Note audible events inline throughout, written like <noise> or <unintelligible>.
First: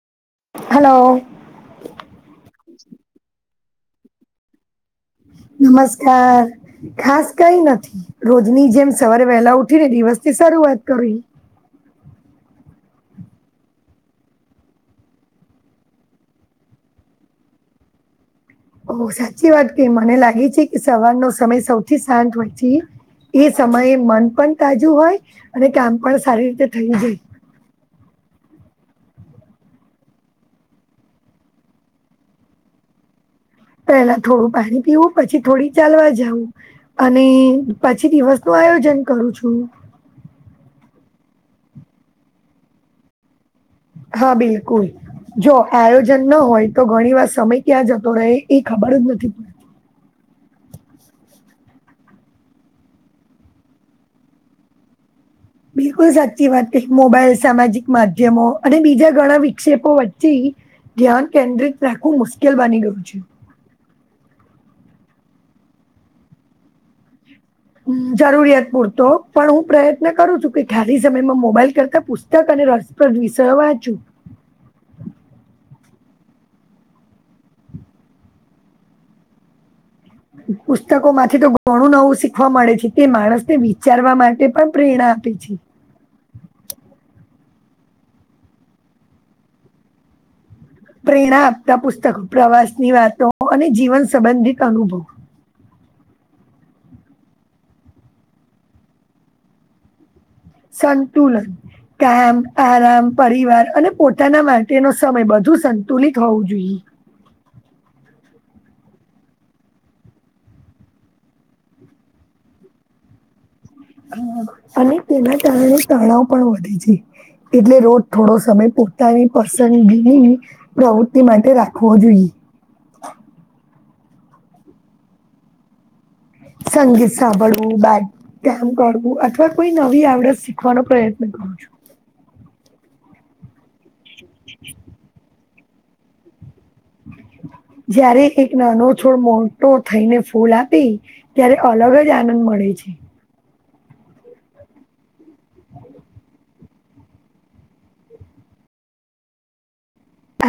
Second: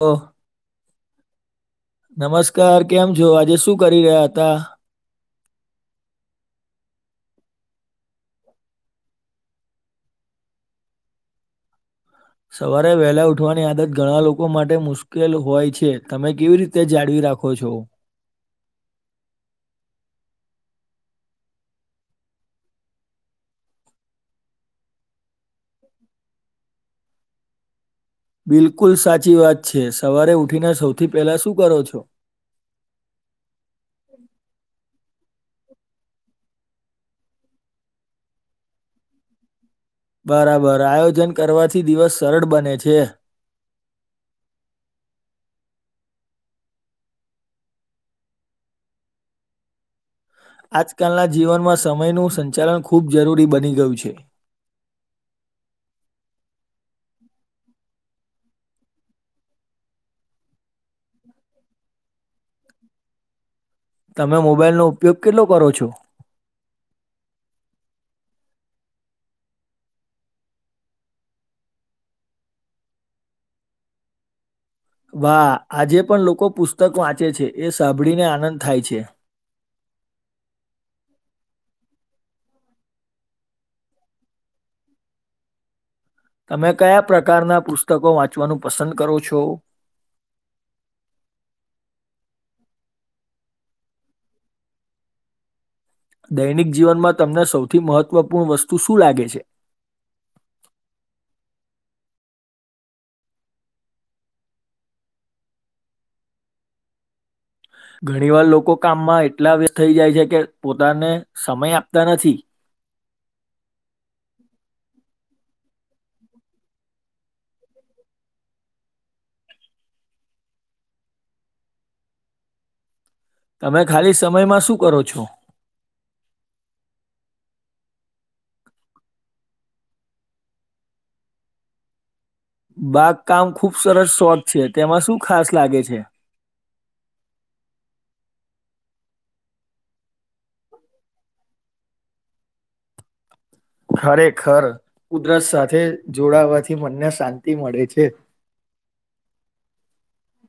ઓ hello નમસ્કાર કેમ જો આજે શું કરી રહ્યા હતા નમસ્કાર ખાસ કઈ નથી રોજની જેમ સવારે વહેલા ઉઠી ને દિવસ થી સરું વાત કરી સવારે વહેલા ઉઠવાની આદત ઘણા લોકો માટે મુશ્કેલ હોય છે તમે કેવી રીતે જાળવી રાખો છો ઓ સાચી વાત કે મને લાગે છે કે સવારનો સમય સૌથી શાંત હોયચી એ સમયે મન પણ તાજું હોય અને કામ પણ સારી રીતે થઈ જાય <inaudible> <unintelligible> બિલકુલ સાચી વાત છે સવારે ઉઠીને સૌથી પહેલા શું કરો છો <inaudible> <unintelligible> પેલા થોડું પાણી પીવું પછી થોડી ચાલવા જાઉં અને પછી દિવસ નું આયોજન કરું છું બરાબર આયોજન કરવાથી દિવસ સરળ બને છે <inaudible> હા બિલકુલ જો આયોજન ન હોય તો ઘણી વાર સમય ક્યાં જતો રહે એ ખબર જ નથી પડતી આજકાલના જીવનમાં સમયનું સંચાલન ખૂબ જરૂરી બની ગયું છે <inaudible> <unintelligible> બિલકુલ સાચી વાત ક મોબાઈલ સામાજિક માધ્યમો અને બીજા ઘણા વિક્ષેપો વચ્ચે ધ્યાન કેન્દ્રિત રાખવું મુશ્કેલ બની ગયું છે તમે મોબાઈલ નો ઉપયોગ કેટલો કરો છો હ જરૂરિયાત પૂરતો પણ હું પ્રયત્ન કરું છું કે ખાલી સમયમાં મોબાઈલ કરતા પુસ્તક અને પ વિસ વાંચું <inaudible> <unintelligible> વાહ આજે પણ લોકો પુસ્તક વાંચે છે એ સાંભળીને આનંદ થાય છે <inaudible> <unintelligible> પુસ્તકો માંથી તો ઘણું નવું શીખવા મળે છે તે માણસને વિચારવા માટે પણ પ્રેરણા છે હ તમે કયા પ્રકારના પુસ્તકો વાંચવાનું પસંદ કરો છો પ્રેરણા આપતા પુસ્તકો પ્રવાસની વાતો અને જીવન સંબંધિત અનુભવ દૈનિક જીવનમાં તમને સૌથી મહત્વપૂર્ણ વસ્તુ શું લાગે છે સંતુલન કામ આરામ પરિવાર અને પોતાના માટેનો સમય બધુ સંતુલિત હોવું જોઈએ <unintelligible> <inaudible> ઘણી વાર લોકો કામમાં એટલા વ થઈ જાય છે કે પોતાને સમય આપતા નથી હ અને તેના કારણે તણાવ પણ વધે છે. એટલે રોજ થોડો સમય પોતાની પસંદગીની પ્રવૃત્તિ માટે રાખવો જોઈએ. <unintelligible> <inaudible> તમે ખાલી સમયમાં શું કરો છો? સંગીત સાંભળવું બેામ કરવું અથવા કોઈ નવી આવડત શીખવાનો પ્રયત્ન. હ છું <inaudible> <unintelligible> <inaudible> બાગકામ ખુબ સરસ શોટ છે તેમાં શું ખાસ લાગે છે? જયારે એક નાનો છોડ મોટો થઈને ફૂલ આપી ત્યારે અલગ જ આનંદ મળે. મળ છે. ખરેખર ઉદરસ સાથે જોડાવાથી મનને શાંતિ મળે છે. <unintelligible> <inaudible>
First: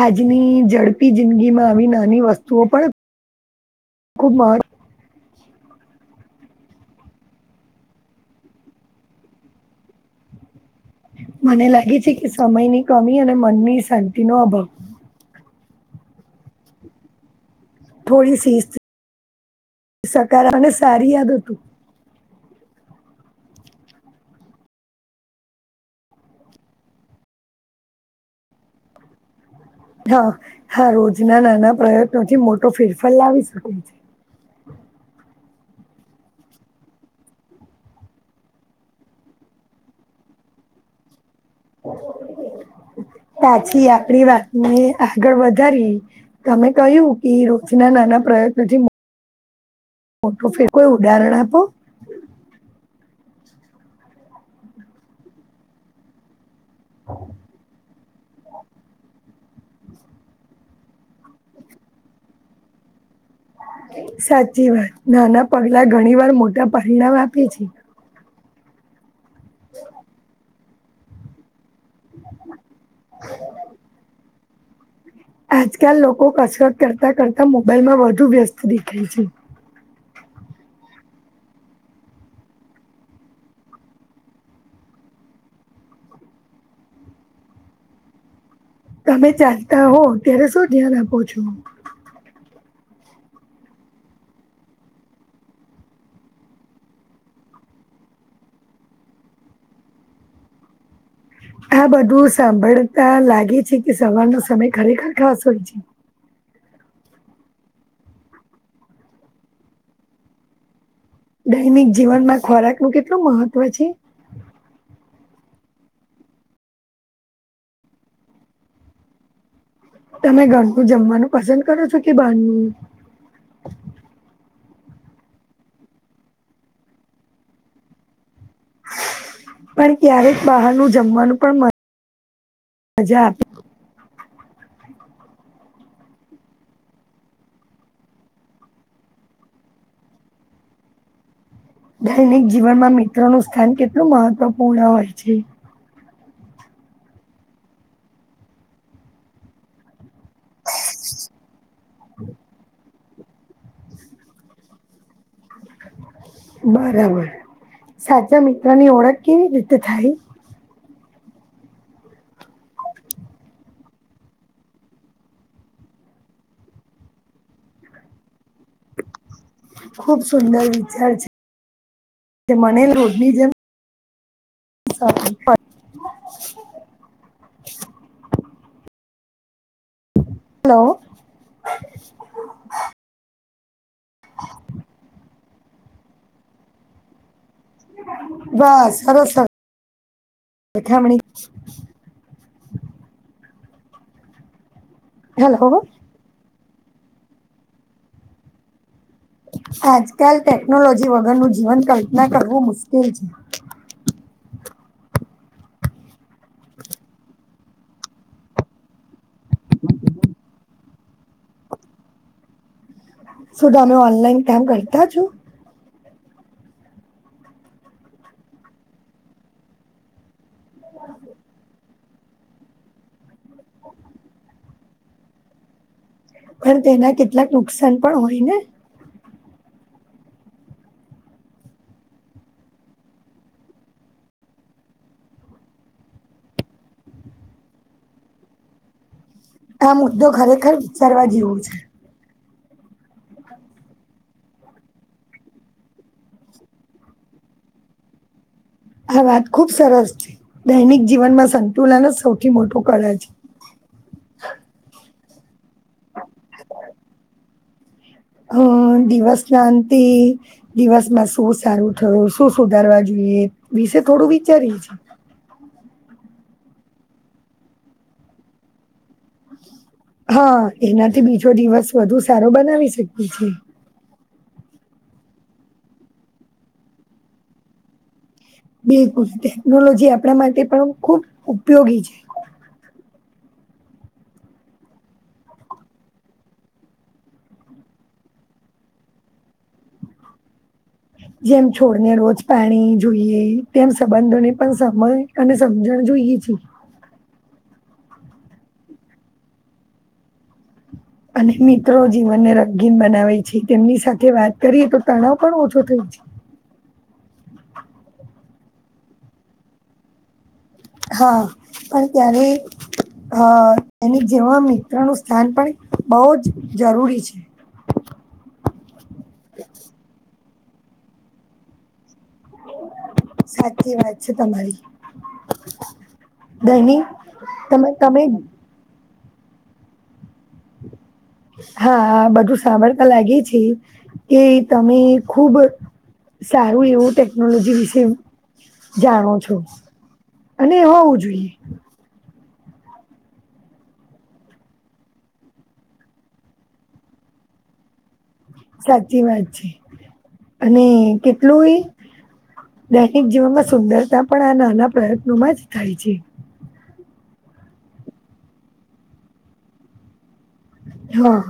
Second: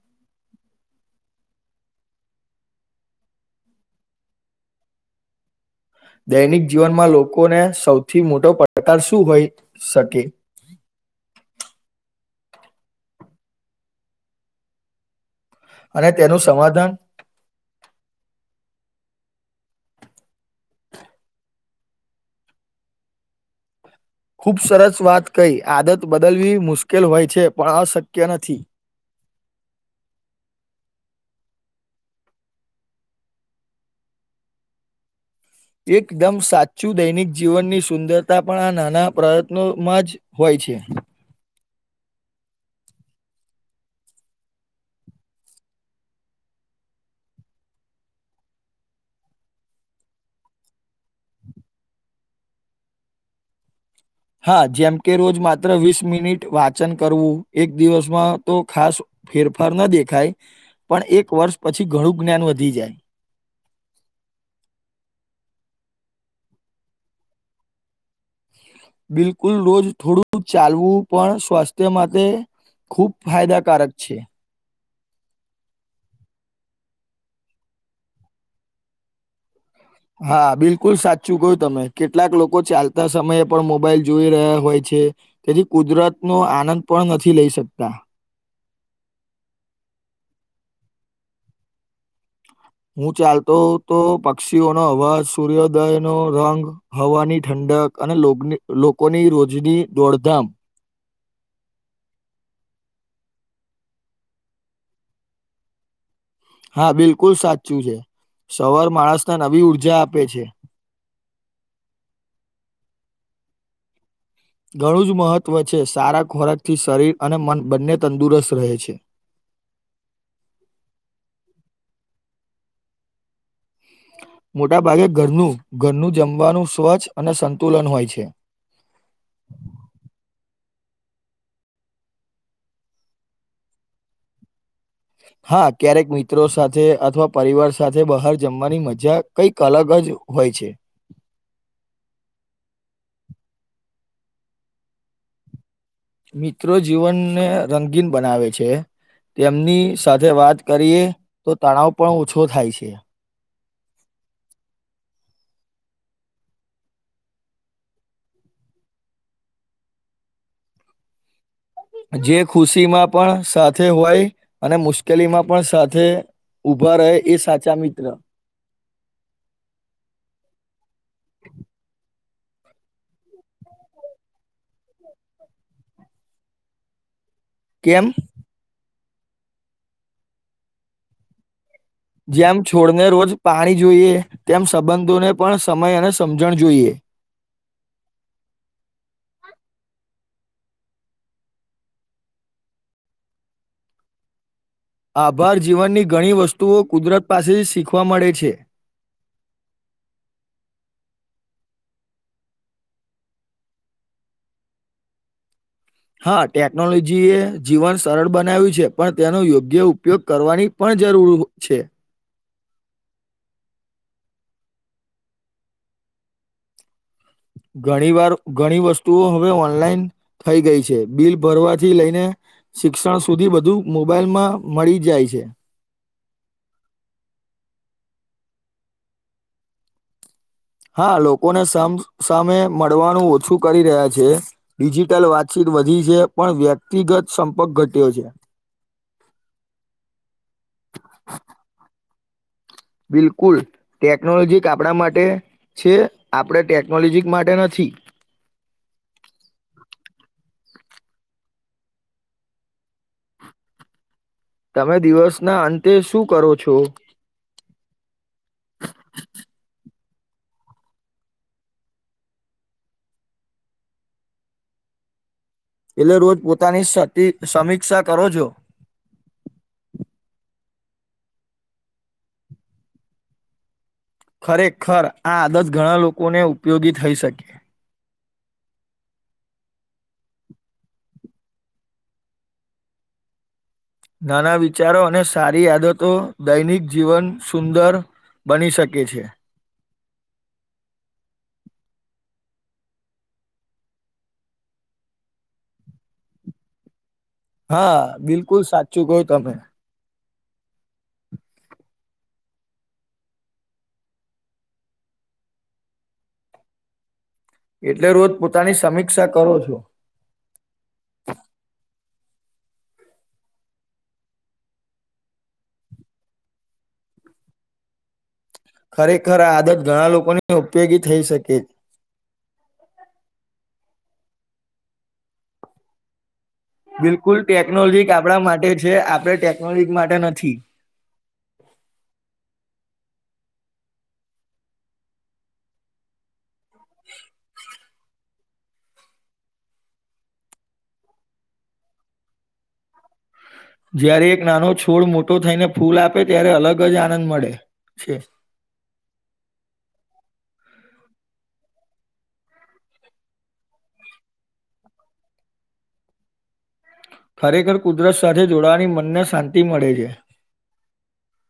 આજની ઝડપી જિંદગીમાં આવી નાની વસ્તુઓ પણ ગુડ માર્નિંગ. દૈનિક જીવનમાં લોકોને સૌથી મોટો પડકાર શું હોય શકે? હ <inaudible> મને લાગે છે કે સમયની કમી અને મનની શાંતિનોો અભાવ. અને તેનું સમાધાન? થોડી શિસ્કાર સારી યાદ હતું. ખૂબ સરસ વાત કઈ આદત બદલવી મુશ્કેલ હોય છે પણ અશક્ય નથી. હા હા રોજના નાના પ્રયત્નોથી મોટો ફેરફાર લાવી શકે છે. <unintelligible> એકદમ સાચું દૈનિક જીવનની સુંદરતા પણ આ નાના પ્રયત્નોમાં જ હોય છે. <inaudible> પાછી આપડી વાતને આગળ વધારી તમે કહ્યું કે રોજના ના પ્રયત્ન થી? મોટું ફે કોઈ ઉદાહરણ આપો. હા જેમ કે રોજ માત્ર વીસ મિનિટ વા વચન કરવું. એક દિવસમાં તો ખાસ ફેરફાર ન દેખાય પણ એક વર્ષ પછી ઘણું જ્ઞાન વધી જાય. સાચી વાત નાના પગલા ઘણી વાર મોટા પરિણામ આપે છે. બિલકુલ રોજ થોડું ચાલવું પણ સ્વસ્થ તે માટે ખૂબ ફાયદાકારક છે. આજકાલ લોકો કસરત કરતા કરતા મોબાઈલ માં વધુ વ્યસ્ત દેખાય છે. હા બિલકુલ સાચું કું તમે કેટલાક લોકો ચાલતા સમયે પણ મોબાઈલ જોઈ રહ્યા હોય છે. તેથી કુદરત નો આનંદ પણ નથી લઈ શકતા. તમે ચાલતા હો ત્યારે શું ધ્યાન આપો છો? હું ચાલતો તો પક્ષીઓનો અવાજ સૂર્યોદય નો રંગ હવાની ઠંડી ંડક અને લોકોની રોજની દોડધામ આ બધું સાંભળતા લાગે છે કે સવારનો સમય ખરેખર ખાસ હોય છે. હા બિલકુલ સાચું છે સવાર માણસને નવી ઉઊર્જા આપે છે. દૈનિક જીવનમાં ખોરાક નું કેટલું મહત્વ છે. ઘણું જ મહત્વ છે સારા ખોરાક થી શરીર અને મન બંને તંદુરસ્ત રહે છે. <unintelligible> તમે ઘરનું જમવાનું પસંદ કરો છો કે બારનું? મોટા ભાગે ઘરનું ઘરનું જમવાનું સ્વચ્છ અને સંતુલન હોય છે. પણ ક્યારેક બહારનું જમવાનું પણ હજા <inaudible> હા ક્યારેક મિત્રો સાથે અથવા પરિવાર સાથે બહાર જમવાની મજા કઈક અલગ જ જ હોય છે દૈનિક જીવનમાં મિત્રોનું સ્થાન કેટલું મહત્વપૂર્ણ હોય છે મિત્રો જીવનને રંગીન બનાવે છે તેમની સાથે વાત કરીએ તો તણાવ પણ ઓછો થાય છે બરાબર સાચા મિત્રની ઓળખ કેવી રીતે થાય જે ખુશી માં પણ સાથે હોય અને મુશ્કેલીમાં પણ સાથે ઊબા રહે એ સાચા મિત્ર ખુબ સુંદર વિચાર છે મને રોજની જેમ <inaudible> કેમ હલો જેમ છોડને રોજ પાણી જોઈએ તેમ સંબંધોને પણ સમય અને સમજણ જોઈએ બસ સરસ છે ઠમણી <inaudible> આભાર હેલો જીવનની ઘણી વસ્તુઓ કુદરત પાસે જ શીખવા મળે છે આજકાલ ટેકનોલોજી વગરનું જીવન કલ્પના કરવું મુશ્કેલ છે <inaudible> હા ટેકનોલોજી એ જીવન સરળ બનાવ્યું છે પણ તેનો યોગ્ય ઉપયોગ કરવાની પણ જરૂર છે શું તમે ઓનલાઈન કામ કરતા છો ઘણી વાર ઘણી વસ્તુઓ હવે ઓનલાઈન થઈ ગઈ છે બિલ ભરવાથી લઈને શિક્ષણ સુધી બધું મોબાઈલ માં મળી જાય છે પણ તેના કેટલાક નુકસાન પણ હોય ને હા લોકોને સા સામે મળવાનું ઓછું કરી રહ્યા છે ડિજિટલ વાતચીત વધી છે પણ વ્યક્તિગત સંપર્ક ઘટ્યો છે આ મુદ્દો ખરેખર વિચારવા જેવો છે બિલકુલ ટેકનોલોજી આપણા માટે છે આપડ ટેકનોલોજી માટે નથી <inaudible> આ વાત ખુબ સરસ છે દૈનિક જીવનમાં સંતુલન જ સૌથી મોટું કરે છે તમે દિવસ ના અંતે શું કરો છો હમ દિવસ ના અંતે દિવસમાં શું સારું થયું શું સુધારવા જોઈએ એ વિશે થોડું વિચારીએ છીએ એટલે રોજ પોતાની સમીક્ષા કરો છો હા એનાથી બીજો દિવસ વધુ સારો બનાવી શકીએ છેએ- ખરેખર આ આદત ઘણા લોકોને ઉપયોગી થઈ શકે બિલકુલ ટેકનોલોજી આપણા માટે પણ ખુબ ઉપયોગી છે નાના વિચારો અને સારી આદતો દૈનિક જીવન સુંદર બની શકે છે જેમ છોડને રોજ પાણી જોઈએ તેમ સંબંધોને પણ સમજ અને સમજણ જોઈ પઈએ છે હા બિલકુલ સાચું કહ તમે અને મિત્રો જીવનને રગીન બનાવે છે તેમની સાથે વાત કરીએ તો તણાવ પણ ઓછો થાય છે <unintelligible> <inaudible> એટલે રોજ પોતાની સમીક્ષા કરો છો હા પણ ત્યારે અ એની જેવા મિત્ર ન સ્થાન પણ બહ જ જરૂરી છે <unintelligible> તો ઉપયોગી થઈ શકે સાચી વાત છે તમારી દૈનિક બિલકુલ તમે ટેકનોલોજી તમે આપણા માટે છે આપડણે ટેકનોલોજી માટે નથી હા બધું સાંભળ લાગે છે કે તમે ખુબ સારું એવું ટેકનોલોજી વિશે જાણો છો અને હોવું જોઈએ જયારે એક નાનો છોડ મોટો થઈને ફૂલ આપે ત્યારે અલગ જ આનંદ મળે છે સાચી વાત છે અને કેટલું એ દૈકિક જીવનમાં સુંદરતા પણ આ નાના પ્રયત્નોમાં જ થાય છે ખરેખર કુદરત સાથે જોડાવાની મનને શાંતિ મળે છે હા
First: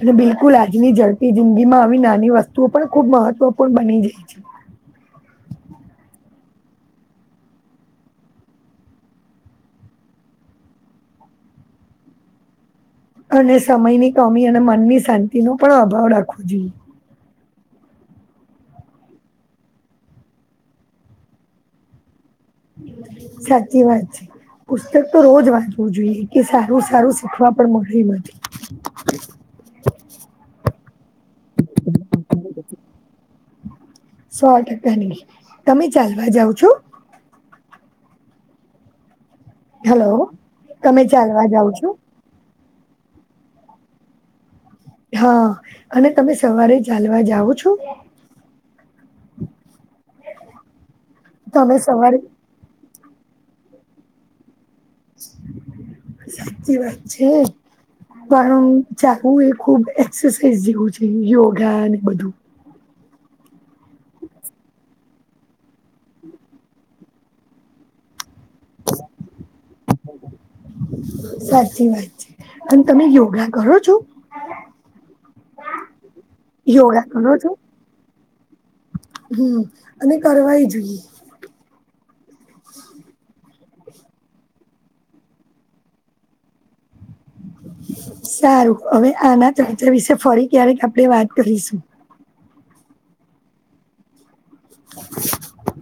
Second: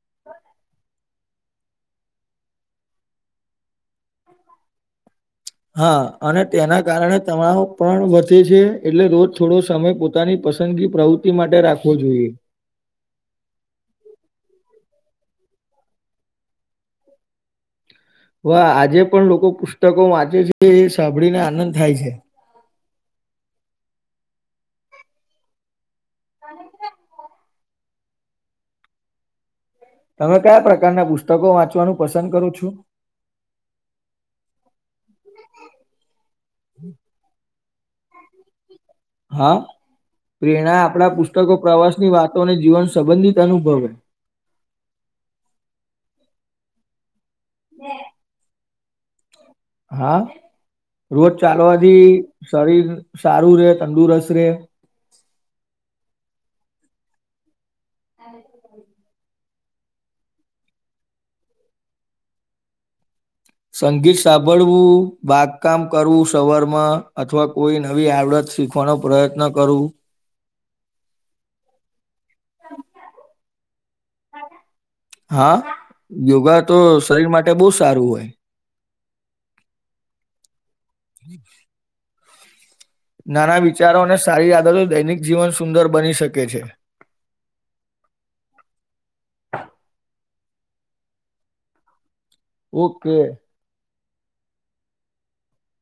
અને બિલકુલ આજની જઝડપ જિંદગી માં આવી નાની વસ્તુઓ પણ ખુબ મહત્વપૂર્ણ બની જાય છે <unintelligible> <inaudible> હા અને તેના કારણે તણાવ પણ વધે છે એટલે રોજ થોડો સમય પોતાની પસંદગી પ્રવૃતિ માટે રાખવો જોઈએ અને સમયની કમી અને મનની શાંતિનોો પણ અભાવ રાખવો જોઈએ વા આજે પણ લોકો પુસ્તકો વાંચે છે એ સાંભળીને આનંદ થાય છે સાચી વાત છે પુસ્તક તો રોજ વાંચવું જોઈએ કે સારું સારું શીખવા પણ મળી નથી તમે કયા પ્રકારના પુસ્તકો વાંચવાનું પસંદ કરું છું સો ટકાની તમે ચાલવા જાાવ છો હા હલો પ્રેરણા તમે આપણા ચાલવા પુસ્તકો જાઓ પ્રવાસ છો ની વાતોને જીવન સંબંધિત અનુભવે હા અને તમે સવારે ચાલવા જાાવ છો હા રોજ તમે ચાલવાથી સવારે શરીર સારું રે તંદુરસ્ત રે સાચી વાત છે કારણ ચું એ ખુબ એક્સરસાઝ જેવું છે યોગા ને બધું સંગીત સાંભળવું બાગકામ કરવું સવરમાં અથવા કોઈ નવી આવડત શીખવાનો પ્રયત્ન કરું <unintelligible> સાચી વાત છે અને તમે યોગા કરો છો. હા યોગા તો શરીર કરો છો માટે બહુ સારું હોય હમ અને કરવાય જ <unintelligible> નાના વિચારો અને સારી આદતો દૈનિક જીવન સુંદર બની શકે છે સારું હવે આના ચર્ચા વિશે ફરી ક્યારેક આપડણે વાત કરીશું ઓકે <unintelligible>